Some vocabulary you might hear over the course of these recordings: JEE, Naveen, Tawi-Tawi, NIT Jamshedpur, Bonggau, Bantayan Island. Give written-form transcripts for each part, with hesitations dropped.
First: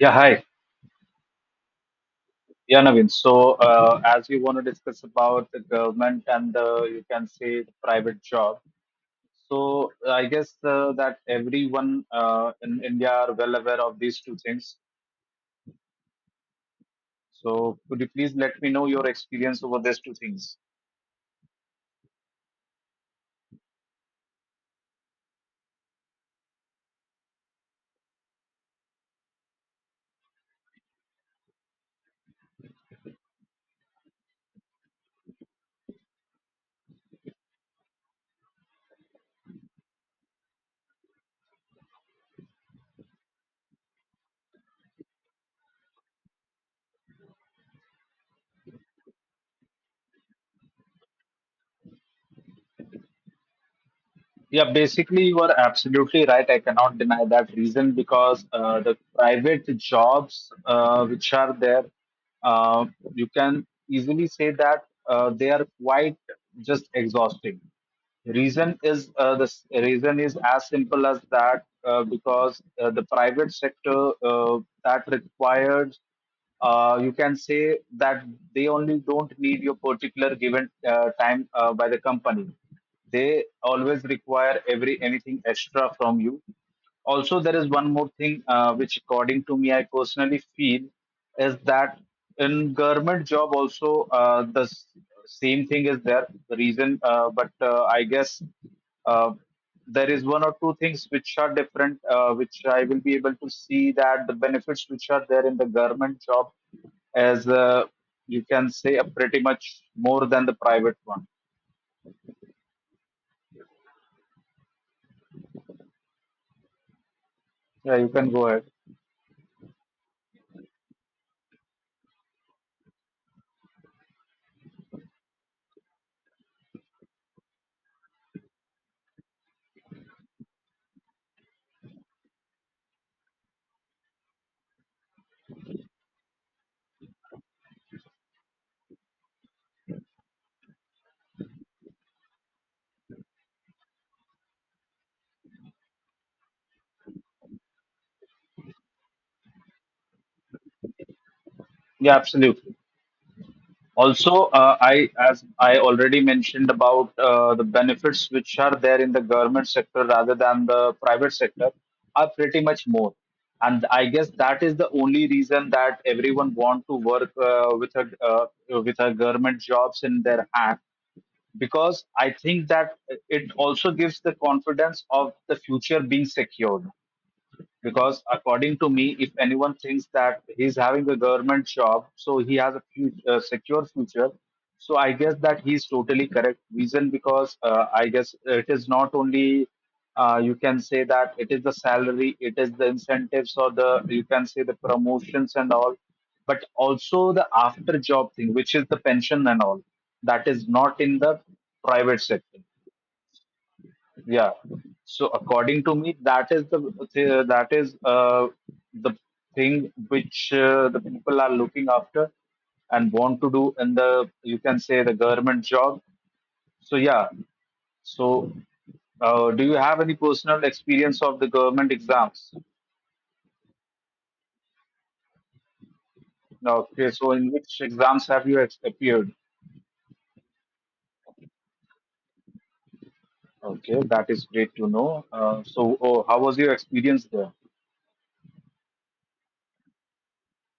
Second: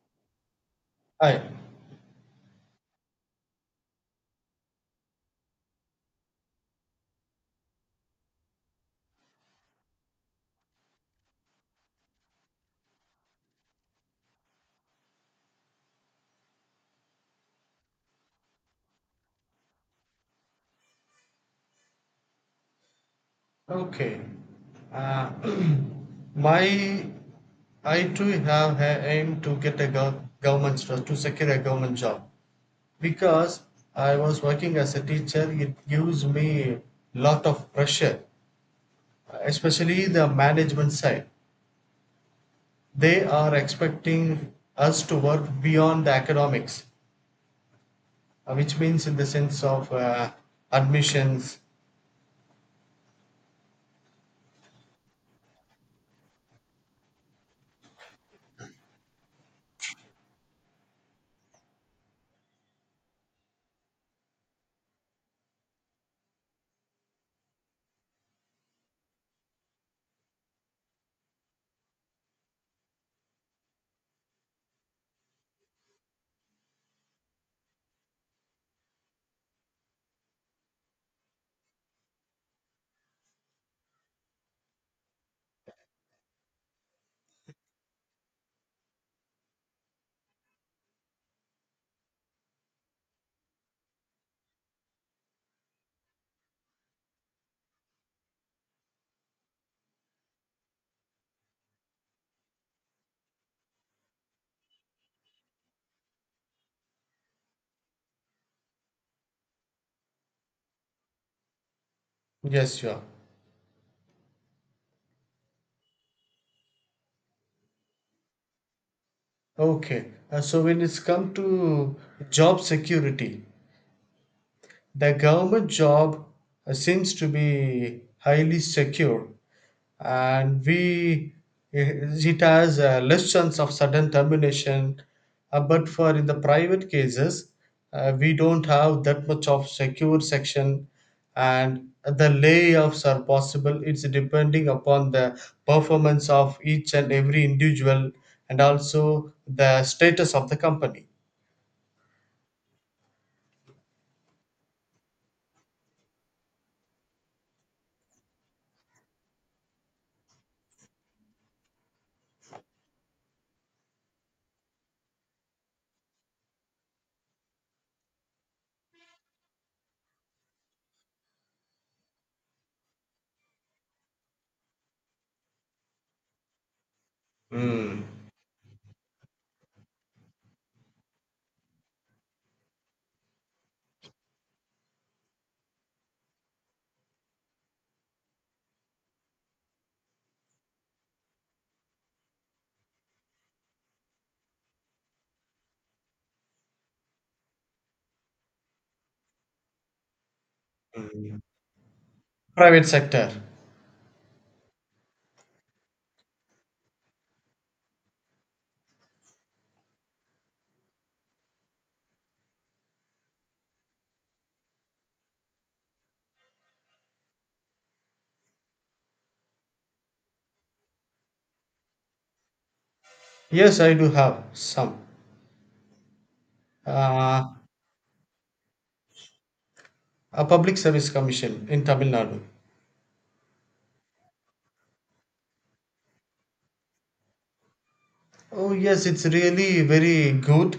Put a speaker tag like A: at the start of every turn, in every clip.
A: Yeah, hi.
B: Hi.
A: Yeah, Naveen. So, as you want to discuss about the government and you can say, the private job. So, I guess that everyone in India are well aware of these two things. So, could you please let me know your experience over these two things?
B: Okay. Uh, my I too have a aim to get a government job, to secure a government job, because I was working as a teacher. It gives me lot of pressure, especially the management side. They are expecting us to work beyond the academics, which means in the sense of admissions.
A: Yeah, basically, you are absolutely right. I cannot deny that reason because the private jobs which are there, uh, you can easily say that they are quite just exhausting. Reason is reason is as simple as that because the private sector that requires you can say that they only don't need your particular given time by the company. They always require every anything extra from you. Also, there is one more thing which, according to me, I personally feel is that in government job also same thing is there. The reason, but I guess uh, there is one or two things which are different, which I will be able to see that the benefits which are there in the government job as you can say pretty much more than the private one.
B: Yes, sure.
A: Yeah, you can go ahead.
B: Okay, so when it's come to job security, the government job seems to be highly secure, and we it has a less chance of sudden termination. But for in the private cases, we don't have that much of secure section, and the layoffs are possible. It's depending upon the performance of each and every individual, and also the status of the company.
A: Yeah, absolutely. Also, I, as I already mentioned about the benefits which are there in the government sector rather than the private sector, are pretty much more. And I guess that is the only reason that everyone want to work with a with a government jobs in their hand, because I think that it also gives the confidence of the future being secured,
B: Mm.
A: because according to me, if anyone thinks that he's having a government job, so he has a few, secure future, so I guess that he's totally correct. Reason, because I guess it is not only you can say that it is the salary, it is the incentives, or the, you can say, the promotions and all, but also the after job thing, which is the pension and all, that is not in the
B: Mm.
A: private sector.
B: Private sector.
A: Yeah. So according to me, that is the that is the thing which the people are looking after and want to do in the, you can say, the government job. So yeah. So do you have any personal experience of the government exams?
B: Yes, I do have some.
A: Okay, so
B: uh,
A: in which exams have you appeared?
B: a public service commission in Tamil Nadu.
A: Okay, that is great to know. So, oh, how was your experience
B: Oh, yes, it's really very good,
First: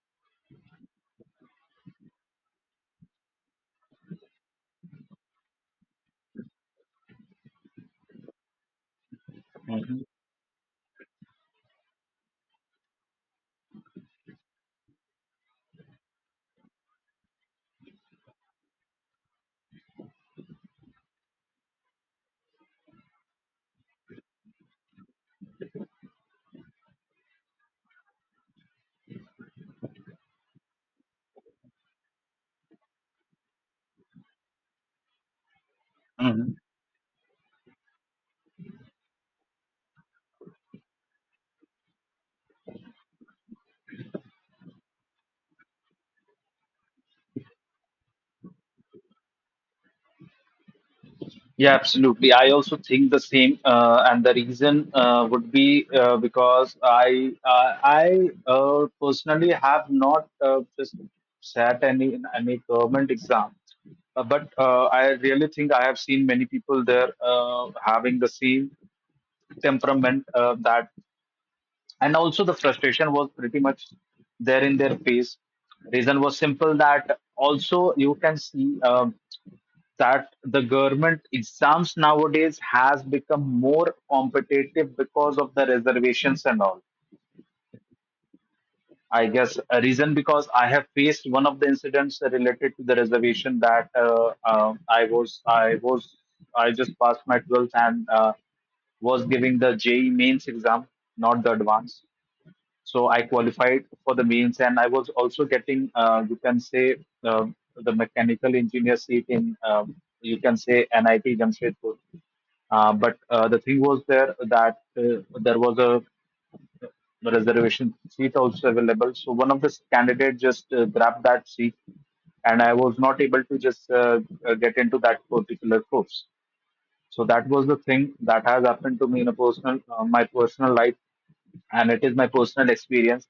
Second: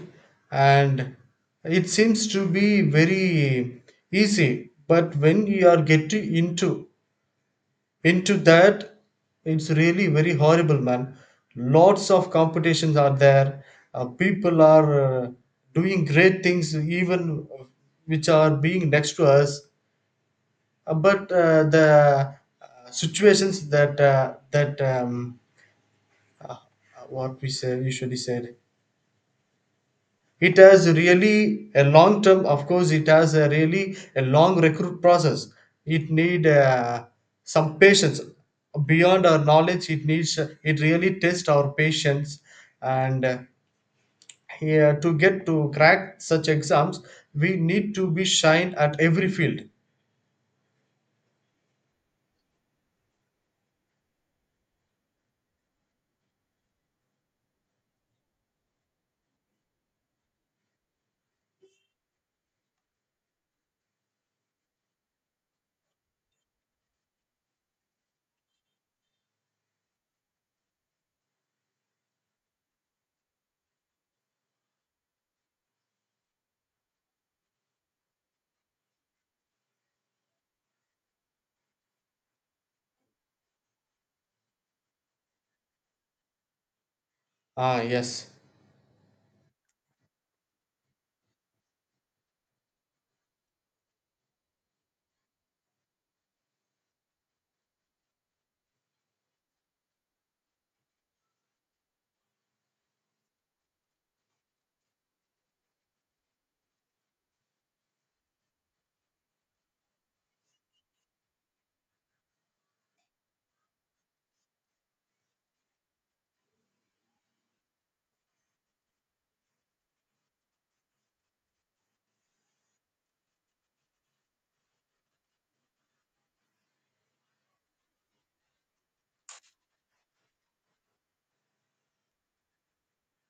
B: and it seems to be very easy. But when you are getting into that, it's
A: there?
B: really very horrible, man. Lots of competitions are there. People are doing great things, even which are being next to us. But the situations that what we say usually said. It has really a long term, of course, it has a really a long recruit process. It need some patience. Beyond our knowledge, it needs it really tests our patience. And here to get to crack such exams, we need to be shine at every field.
A: Yeah, absolutely. I also think the same, and the reason would be because I personally have not just sat any government exam, but I really think I have seen many people there having the same temperament that, and also the frustration was pretty much there in their face. Reason was simple, that also you can see that the government exams nowadays has become more competitive because of the reservations and all.
B: Ah, yes.
A: I guess a reason, because I have faced one of the incidents related to the reservation, that I was I just passed my 12th and was giving the JEE mains exam, not the advanced. So I qualified for the mains, and I was also getting, you can say, um the mechanical engineer seat in, you can say, nit jamshedpur. But the thing was there that there was a reservation seat also available, so one of the candidates just grabbed that seat, and I was not able to just get into that particular course. So that was the thing that has happened to me in a personal, my personal life, and it is my personal experience.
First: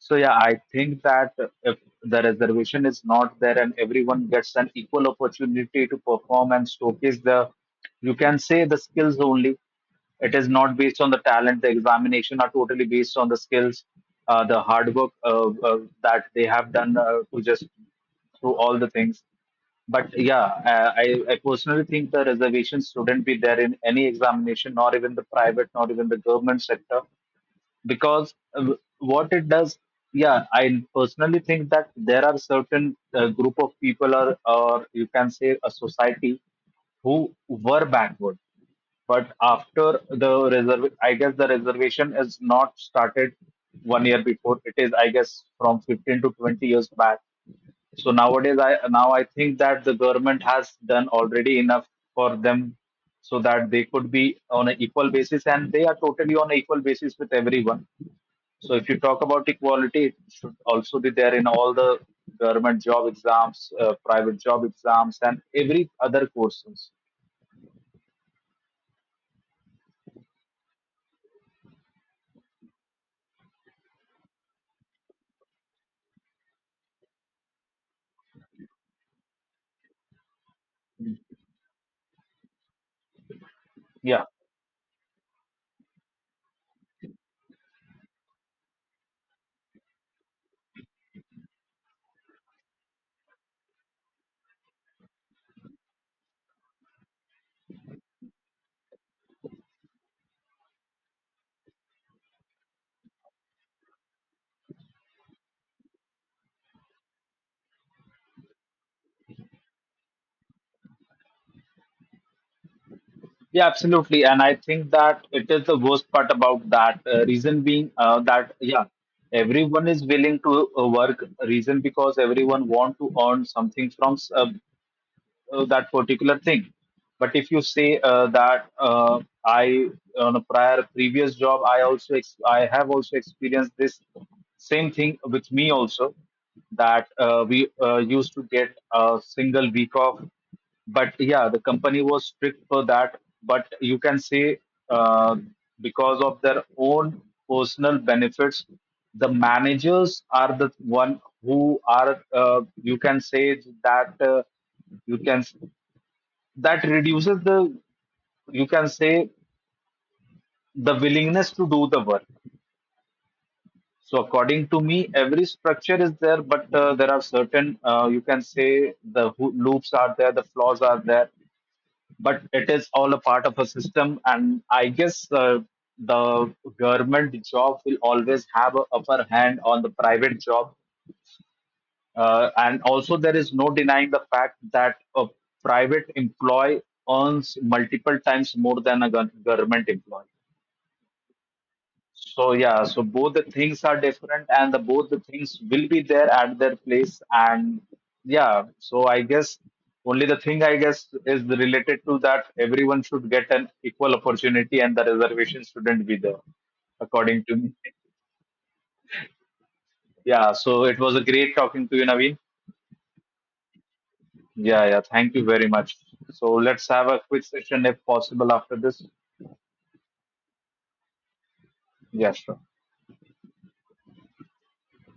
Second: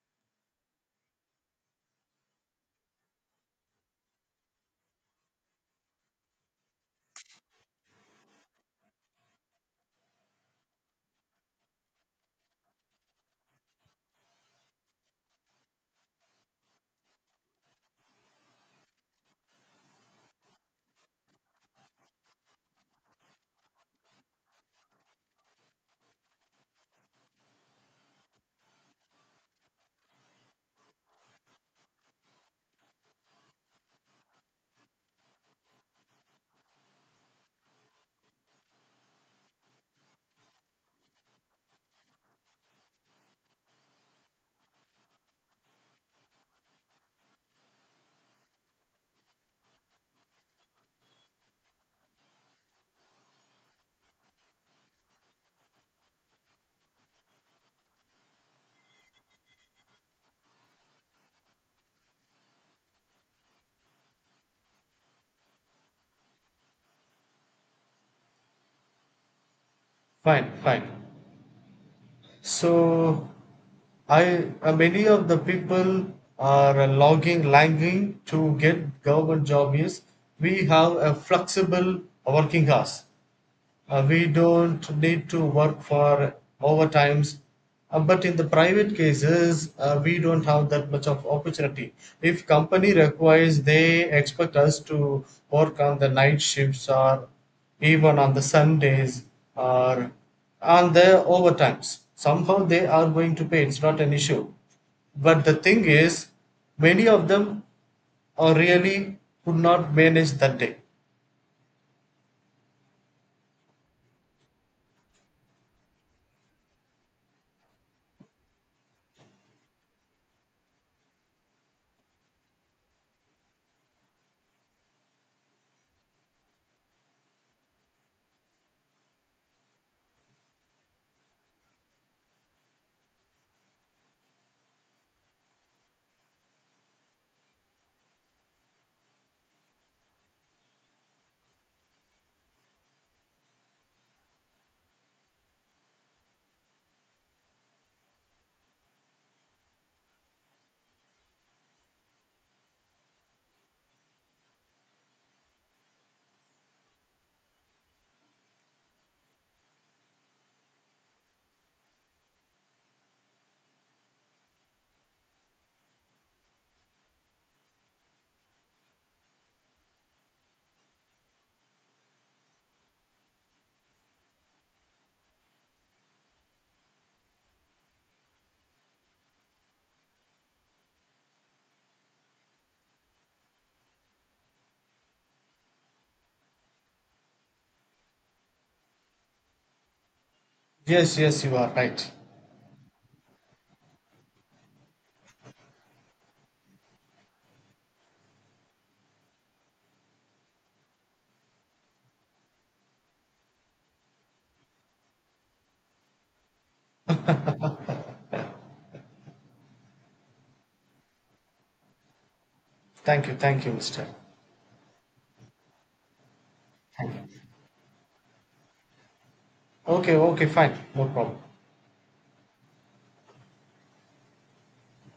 A: So yeah, I think that if the reservation is not there and everyone gets an equal opportunity to perform and showcase the, you can say, the skills only. It is not based on the talent. The examination are totally based on the skills, the hard work that they have done to just through all the things. But yeah, I personally think the reservations shouldn't be there in any examination, not even the private, not even the government sector, because what it does, yeah, I personally think that there are certain group of people, or you can say a society, who were backward. But after the reserve, I guess the reservation is not started one year before. It is, I guess, from 15 to 20 years back. So nowadays, I think that the government has done already enough for them, so that they could be on an equal basis, and they are totally on an equal basis with everyone. So if you talk about equality, it should also be there in all the government job exams, private job exams, and every other courses.
B: Fine, fine. So I many of the people are lagging to get government job is we have a flexible working hours. We
A: Yeah.
B: don't need to work for overtimes. But in the private cases, we don't have that much of opportunity. If company requires, they expect us to work on the night shifts, or even on the Sundays, or on the overtimes. Somehow they are going to pay. It's not an issue. But the thing is, many of them are really could not manage that day.
A: Yeah, absolutely. And I think that it is the worst part about that. Reason being that, yeah, everyone is willing to work. Reason, because everyone want to earn something from that particular thing. But if you say that I, on a prior previous job, I also I have also experienced this same thing with me also, that we used to get a single week off, but yeah, the company was strict for that. But you can say, uh, because of their own personal benefits, the managers are the one who are, you can say, that you can, that reduces the, you can say, the willingness to do the work. So according to me, every structure is there, but there are certain you can say the loops are there, the flaws are there, but it is all a part of a system. And I guess the government job will always have an upper hand on the private job. And also, there is no denying the fact that a private employee earns multiple times more than a government employee.
B: Yes, yes, you are right.
A: So yeah, so both the things are different, and the both the things will be there at their place. And yeah, so I guess only the thing I guess is related to that everyone should get an equal opportunity and the reservation shouldn't be there, according to me. Yeah, so it was a great talking to you, Naveen.
B: Thank you, Mr.
A: Yeah, yeah, thank you very much. So let's have a quick session if possible after this.
B: Okay, okay, fine, no problem.
A: Yeah, sure.